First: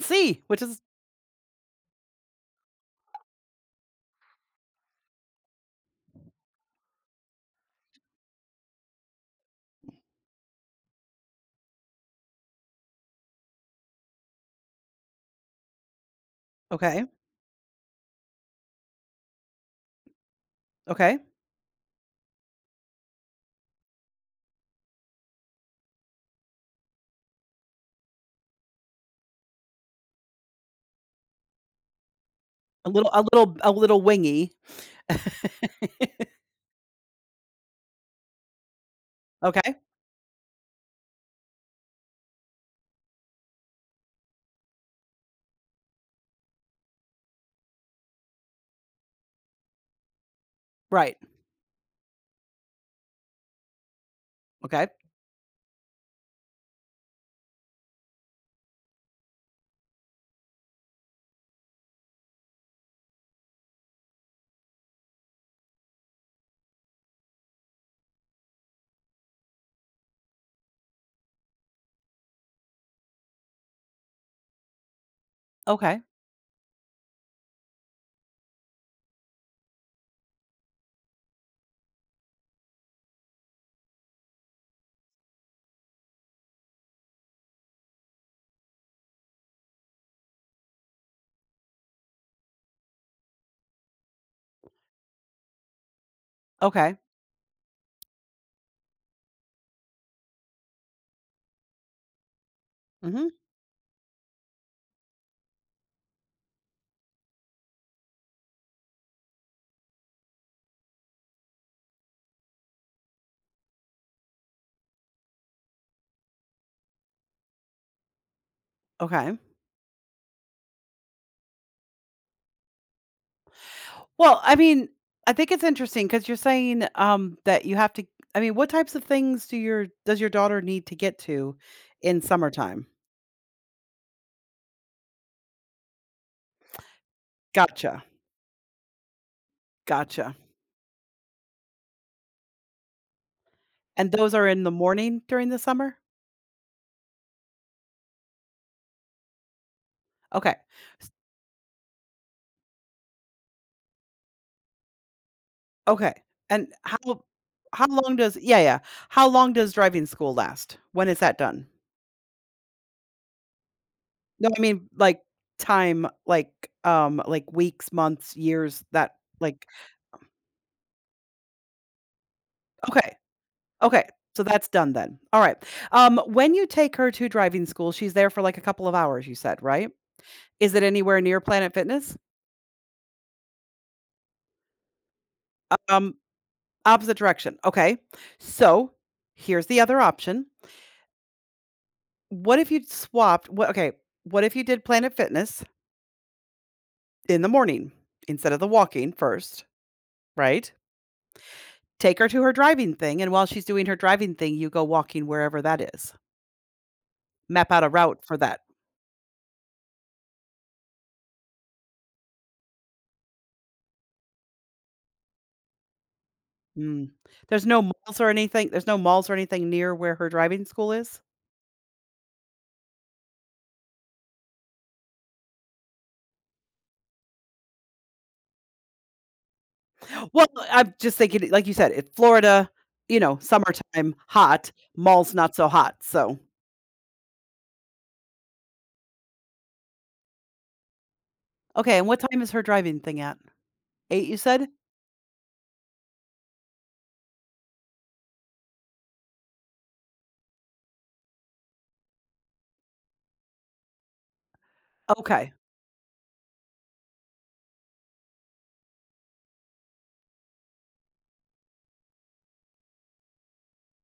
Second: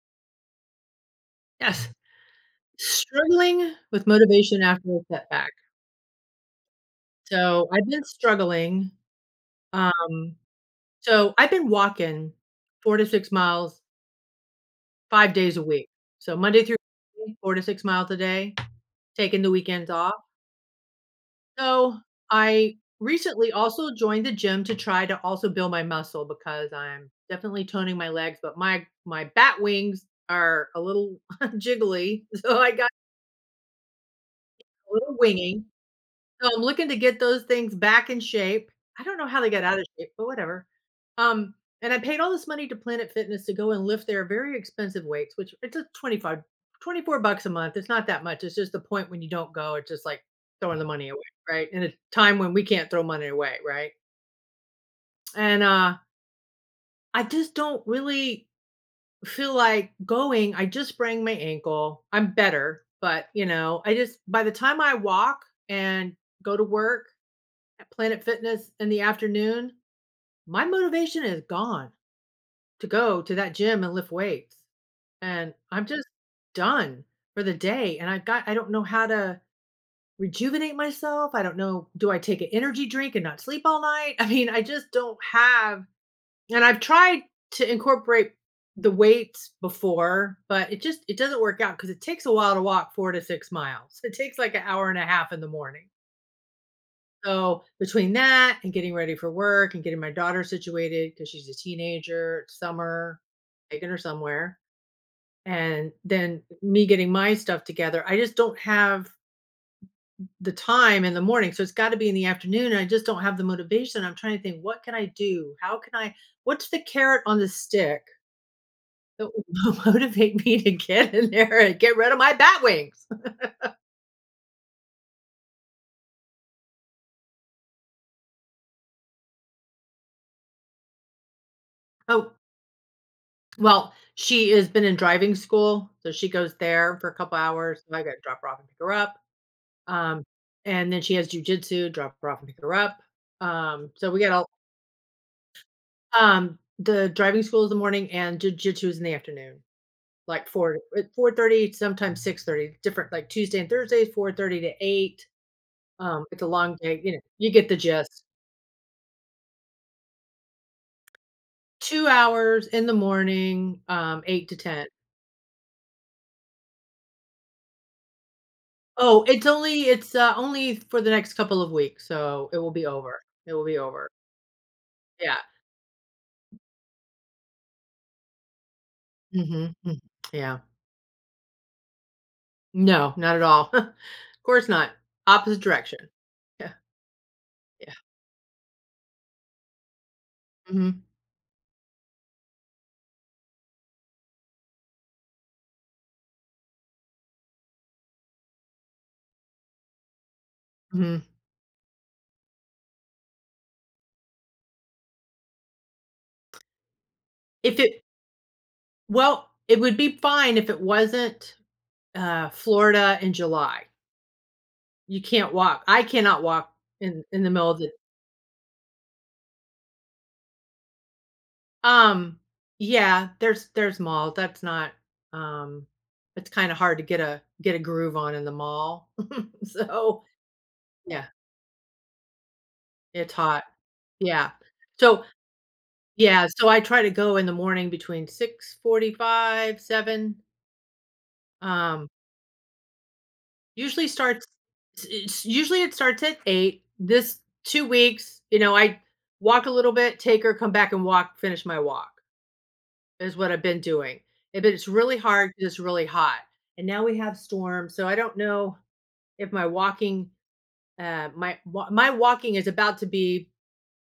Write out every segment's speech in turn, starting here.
C, which is Yes. Struggling with motivation after a setback. So, I've been struggling, um, so I've been walking 4 to 6 miles 5 days a week. So, Monday through okay, Friday, 4 to 6 miles a day, taking the weekends off. okay. So, I recently also joined the gym to try to also build my muscle because I'm definitely toning my legs, but my bat wings are a little jiggly, so I A got little a little wingy. a little winging. So I'm looking to get those things back in shape. I don't know how they got Okay, out of shape, but whatever. Um, and I paid all this money to Planet Fitness to go and lift their very expensive weights, which it's a 25, $24 a month. It's not that much. It's just the point when you don't go, it's just like throwing the money right. away, right? In a time when we can't throw money away, right? Okay, And I just don't really feel like going. I just sprained my ankle. I'm better, but you know, I just by the time I walk and go to work, at Planet Fitness in the afternoon, my motivation is gone to go to that gym and lift weights. And I'm okay, just done for the day. And I've got, I don't know how to rejuvenate myself. I don't know, do I take an energy drink and not sleep all night? I mean, I just don't have, and I've tried to incorporate the weights before, but it just, it doesn't work out because it takes a while to walk 4 to 6 miles. It takes like an hour and a half in the morning. okay. So between that and getting ready for work and getting my daughter situated because she's a teenager, it's summer, Mhm, taking her somewhere, and then me getting my stuff together, I just don't have the time in the morning. So it's got to be in the afternoon. And I just don't have the motivation. I'm trying to think, what can I do? How can I? What's the carrot on the stick that okay. will motivate me to get in there and get rid of my bat wings? Well, I mean, I think it's interesting because 'cause you're saying, that you have to. I mean, what types of things do your does your daughter need to get to in Oh, summertime? well, she has been in driving school, so she goes there for a couple hours. So I Gotcha, got to drop her off and pick her up. Um, gotcha. and then she has jujitsu, drop her off and pick her up. So And we those got are all in the morning during the summer? The driving school is the morning and jujitsu is in the afternoon, like Okay, four s at 4:30, sometimes 6:30, different like Tuesday and Thursdays, 4:30 to 8. okay, It's a and long day, you know, you get the how long gist. does Yeah, yeah. How long does driving school last? When is that done? 2 hours in the morning, 8 No, to I 10. mean, like, time, like, weeks, months, years, that Oh, it's like only it's uh, only for the next couple of weeks, so it will be okay, over. It will be okay, over. so that's done then. Yeah. Alright. When you take her to driving school, she's there for, like, a couple of hours, you said, Mhm. right? Mm. Yeah. Is it anywhere near Planet Fitness? No, not at all. Of course not. Opposite direction. Um, Yeah, Opposite direction, yeah. okay. So, here's the other option. Mhm, What if you swapped what okay, what if you did Planet Fitness in the morning instead of the walking first, right? mhm. Take her to her driving thing, and while she's doing her driving thing, you go walking wherever that is. Map If out a it route for that. well, it would be fine if it wasn't, Florida in July. You can't walk I cannot walk Mm. in the middle of the. There's no malls or anything near where her driving school is? Um, yeah, there's malls, that's not, um it's kinda hard to get a groove on in the mall. So, Well, I'm just yeah, thinking, like you said, it's Florida, you it's know, hot. summertime, Yeah. hot, So, malls not so hot, so Yeah, so I try to go in the morning between 6:45, 7, okay, and um, what time is her driving thing at? usually 8, you starts said? It's usually it starts at 8. This 2 weeks, you know, I walk a little bit, take her, come back and walk, finish my walk, is what I've been doing. Eh, but it's really hard Okay. 'cause it's really hot, and now we have storms, so I don't know if my walking is about to be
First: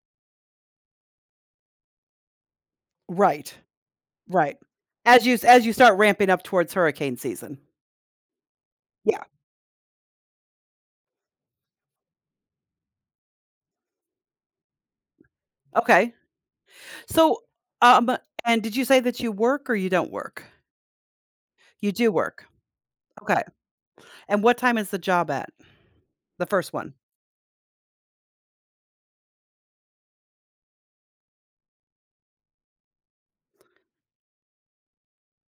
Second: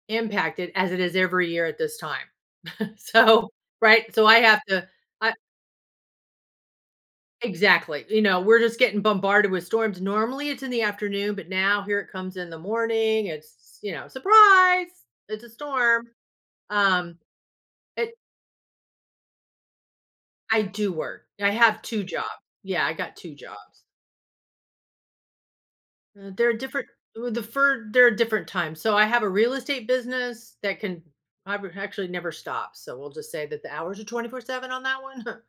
impacted as it is every year at this time. So, Right. right? So I Right. have to. As you start ramping up towards hurricane season. Exactly. You know, we're just getting Yeah, bombarded with storms. Normally it's in the afternoon, but now here it comes in the morning. It's, you know, surprise. It's a storm. okay. Um So, it um, and did you say that you work or you don't work? I do work. I have You two do jobs. work. Yeah, I got two Okay. jobs. And what time is the job at? Uh, The they're first different one. They're different times. So I have a real estate business that can. I would actually never stop. So we'll just say that the hours are 24/7 on that one.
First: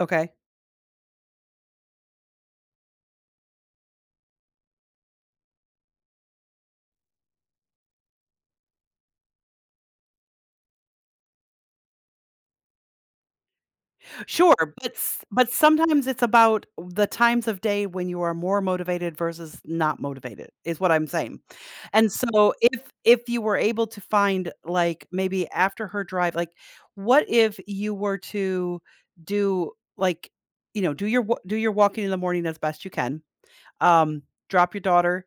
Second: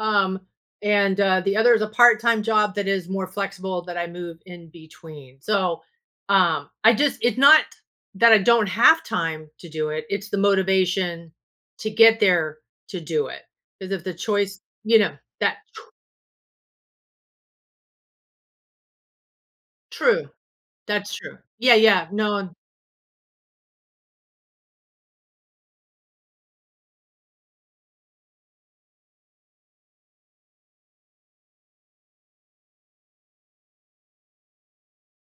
Okay. and the other is a part-time job that is more flexible that I move in between. So I just it's not that I don't have time to do it. It's the motivation to get there to do it. Because if the Sure, choice, you know, but that tr- sometimes it's about the times of day when you are more motivated versus not true, motivated, is what I'm that's true. saying. Yeah, yeah, And no, so if you were able to find, like, maybe after her drive, like, what if you were to do, like, you know, do your walking in the morning as best you can, um, drop your daughter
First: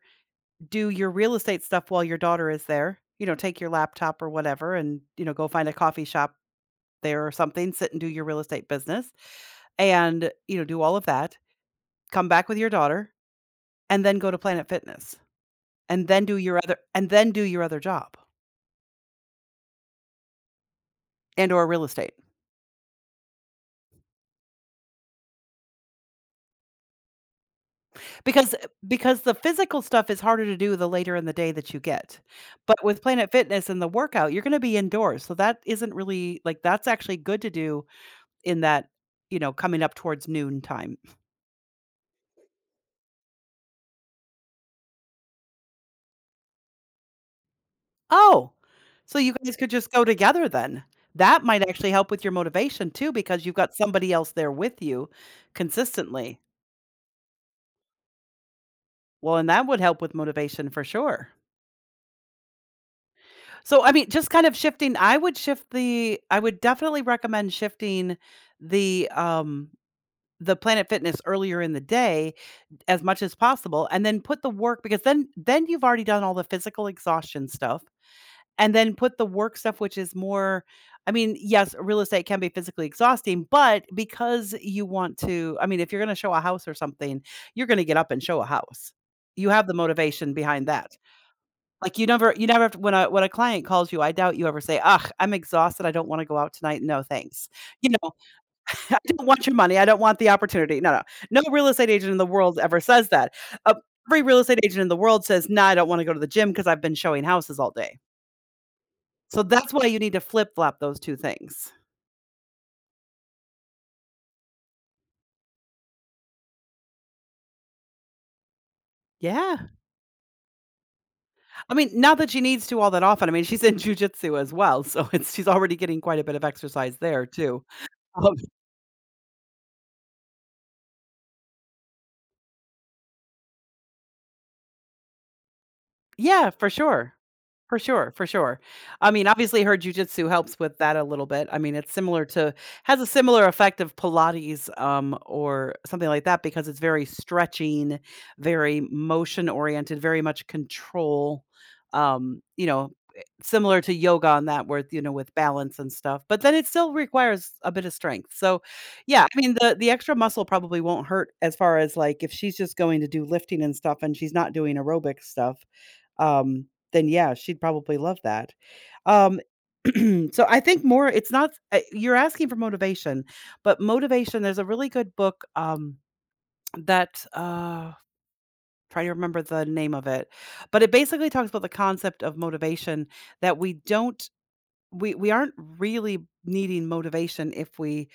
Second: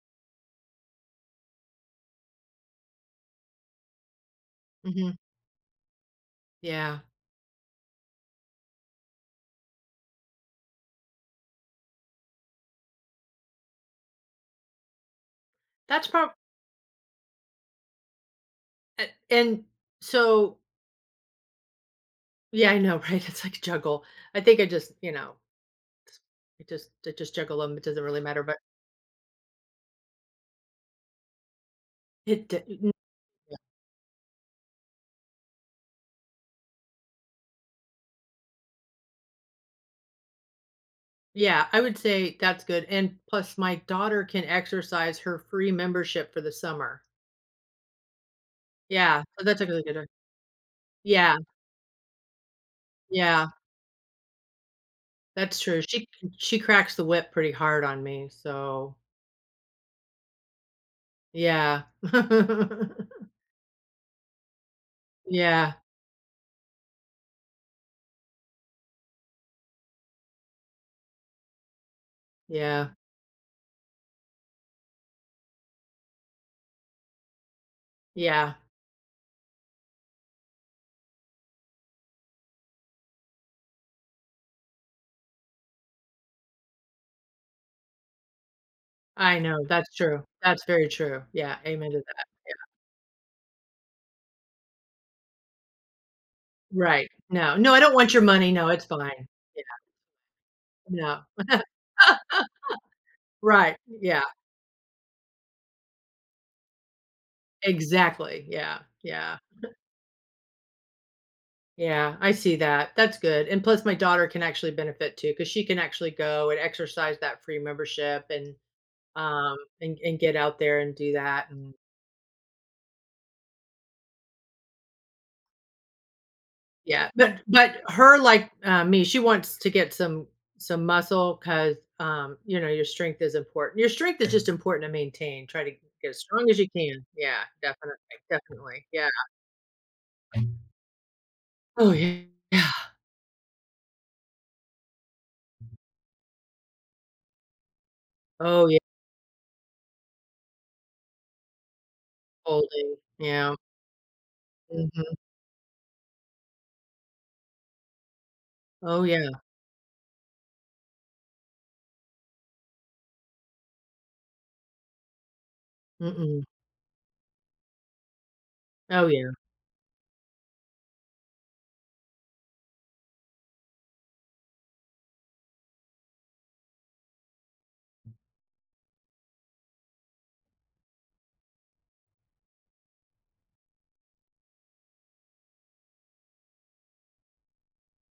do your real estate stuff while your daughter is there. You know, take your laptop or whatever and, hmm you know, go find a coffee shop yeah, there or something, sit and do your real estate business and, you know, do all of that. Come back with your daughter and then go to Planet Fitness that's and then probably. do your other job And so, and or real estate. yeah, I know, right? It's like juggle. I think I just, you know, I just juggle them. It doesn't really matter, Because because the physical stuff is harder to do the later in the day that you get. it, But d- with Planet Fitness and the workout, you're going to be indoors. So that isn't really like that's actually good to do in that, you know, coming up towards noon time. Yeah, I would say that's good, and plus my daughter can exercise her free membership for the summer. Oh, so Yeah, you so guys that's a could really just good go idea. together then. Yeah, That might actually help with your motivation too because yeah, you've got somebody else there with you that's true. She consistently. she cracks the whip pretty hard on me, so Well, and that would help with motivation for sure. yeah. So, I mean, just kind of shifting, Yeah, I would definitely recommend shifting the um the Planet Fitness earlier in the day yeah, as much as possible and then put the work because then you've already done all the physical exhaustion stuff. yeah. And then put the work stuff, which is more I mean, yes, real estate can be physically exhausting, but because you want to I mean, if you're gonna show a house or something, you're gonna get up and show a house. I You know, have the that's true. motivation That's behind very that. true. Yeah, amen Like, to that. You never have to when a client calls you, I doubt you ever say, "Ugh, I'm exhausted. I don't wanna go out tonight. No, Right. thanks." No, no, I You don't know, want your money. No, it's "I don't fine. want your Yeah, money. I don't want the opportunity." No, no. no. No real estate agent in the world ever says that. Uh, Right, every yeah, real estate agent in the world says, "Nah, I don't wanna go to the gym because 'cause I've been showing houses all day." exactly. Yeah, yeah. So that's why you need to flip-flop those 2 things. Yeah, I see that. That's good. And plus my daughter can actually benefit too, because she can actually go and exercise that free membership and, um, Yeah. and and get out there and do that, I and mean, not that she needs to all that often. I mean, she's in jujitsu as well, so it's she's already getting quite a bit of exercise yeah. there But too. but her, Um, like, me, she wants to get some muscle, cause you know, your strength is important. Your strength is just important to maintain. Try to get as strong yeah, as you for can. sure. Yeah, For definitely, sure, for sure. definitely. Yeah. I mean, obviously her jujitsu helps with that a little bit. I mean, it's Oh, yeah. similar to Yeah. has a similar effect of Pilates, or something like that because it's very stretching, Oh, yeah, very motion oriented, very much control. You know, folding. eh, Yeah. similar to yoga on that where, you know, Mhm. with balance and stuff. But then it still requires a bit of strength. So Oh, yeah, yeah. I mean the extra muscle probably won't hurt as far as like if she's just going to do lifting and stuff and she's not doing aerobic stuff, Mm-mm. um, then yeah, she'd probably love that. Oh, yeah. Um, so I think more it's not you're asking for motivation, but motivation there's a really good book that trying to remember the name of it, but it basically talks about the concept of motivation that we aren't really needing motivation if we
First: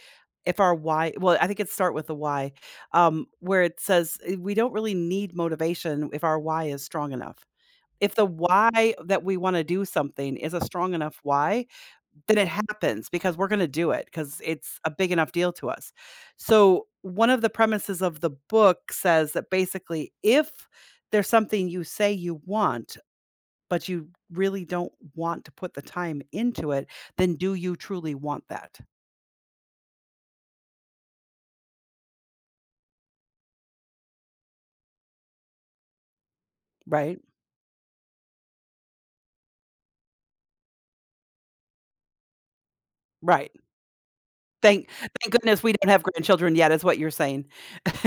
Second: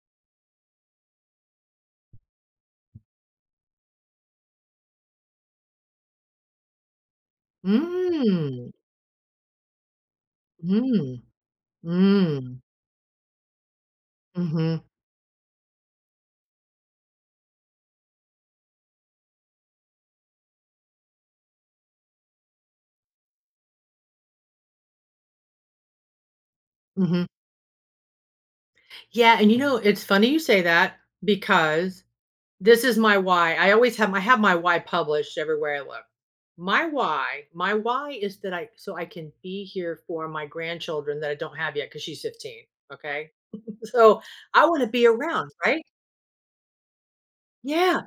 if our why well I think it start with the why where it says we don't really need motivation if our why is strong enough, if the Mm. why that we wanna do something is a strong enough Mm, why, then it mm, happens because we're gonna do it because it's mhm, a big enough deal to us. So, one of the premises of the book says that basically, if there's something you say you want, but you really don't want to put the time into it, mhm. then do you truly want that? Yeah, and you know, it's funny you say that because this is my why. I have my why published everywhere I look. Right? My why is that I can be here for my grandchildren that I don't have yet because she's 15, okay? Right. So, I wanna Thank be Thank around, goodness we right? don't have grandchildren yet, is what you're saying. Yeah.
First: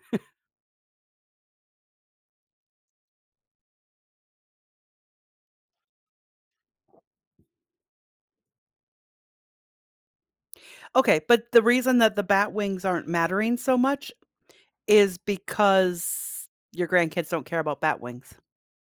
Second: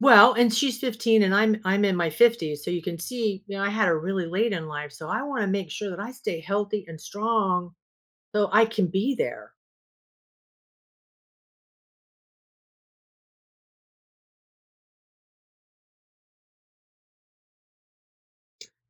Well, and she's 15 and I'm in my 50s, so you can see, you know, I had her really late in life, so I wanna make sure that I stay healthy and strong so I can be there. Okay, but the reason that the bat wings aren't mattering so much is because your grandkids don't care about bat wings.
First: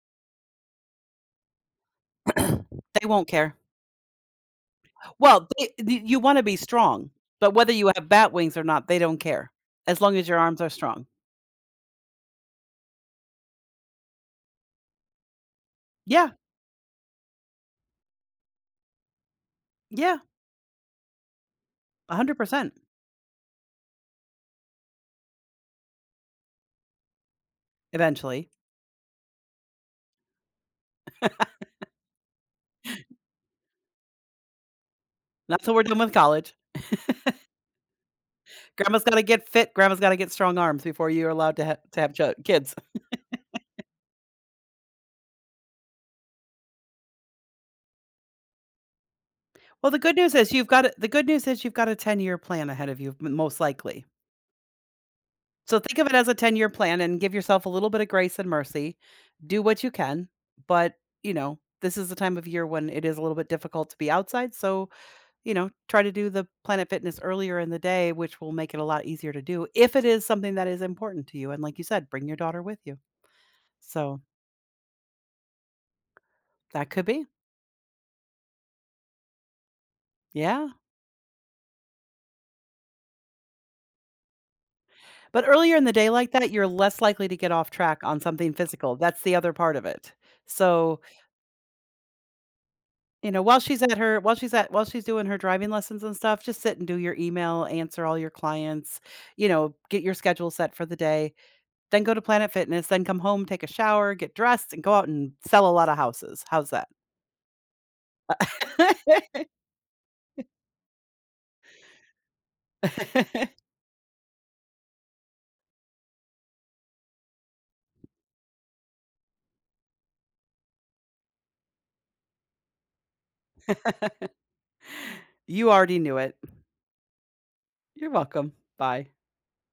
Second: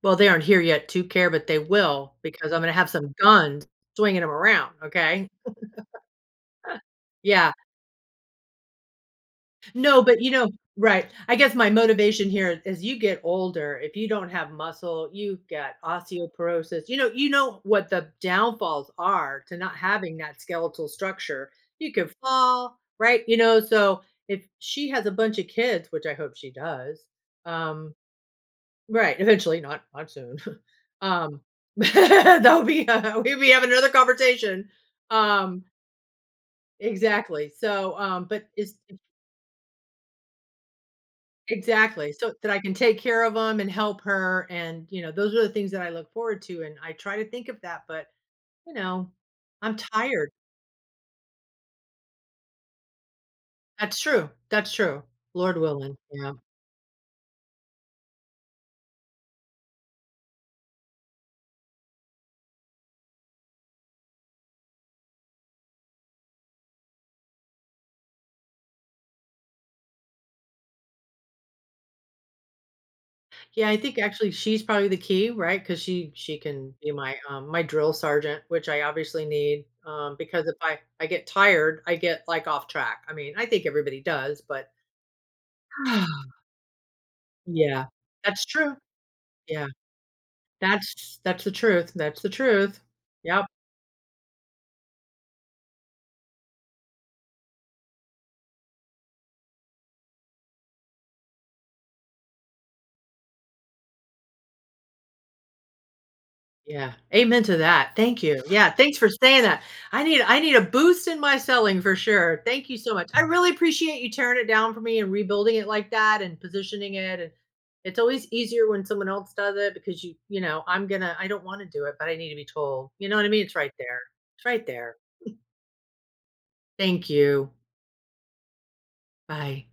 Well, they aren't here yet to care, but they will because I'm gonna have They some won't care. guns swinging them around, okay? Well, they y you wanna be strong, but Yeah. whether you have bat wings or not, they don't care, as No, long but, as you your know. arms are strong. Right. I guess my motivation here is: as you get older, if you don't have muscle, you've got Yeah. osteoporosis. You know what the downfalls are to not having Yeah, that skeletal structure. You can 100% fall, right? You know, so if she has a bunch of kids, which I hope she does, um eventually. right, eventually, not soon. Um, that would be, we'd be having another conversation. Um, That's what we're doing with college. exactly. So, but is Grandma's gotta get fit, grandma's gotta get strong arms before you're allowed to ha to have exactly, so chil that I kids. can take care of them and help her, and, you know, those are the things that I look forward to, and I try to think of that, but, you know, I'm Well, tired. The good news is you've got a ten-year plan ahead of you m most likely. That's true, Lord So willing, think of it as a yeah. ten-year plan and give yourself a little bit of grace and mercy. Do what you can, but, you know, this is the time of year when it is a little bit difficult to be outside, so, you know, try to do the Planet Fitness earlier in the day, which will make it a lot easier to do if it is something that is important to you, and like you said, bring your daughter with you. Yeah, I think So, actually she's probably the key, right? Because she can that be could my be. My drill sergeant, which I obviously need because if Yeah. I get tired, I get like off track. I mean, I think everybody does, but But earlier in the day like that, you're less likely to get off yeah, track on that's something true. physical. That's the other Yeah, part of it. So, that's the truth. That's the truth. you know, Yep. While she's doing her driving lessons and stuff, just sit and do your email, answer all your clients, you know, get your schedule set for the day, then go to Planet Fitness, then come home, take a shower, get dressed, and go out and sell a lot of houses. How's that? Yeah, amen to that. Thank you. Yeah, thanks for saying that. I need a boost in my selling for sure. Thank you so much. I really appreciate you tearing it down for me and rebuilding it like that and positioning it and it's always easier when someone else does it because you know, I don't want to do it, but I need to be told. You know what I mean? It's right there. It's right there. You already knew it. Thank you. You're welcome. Bye. Bye.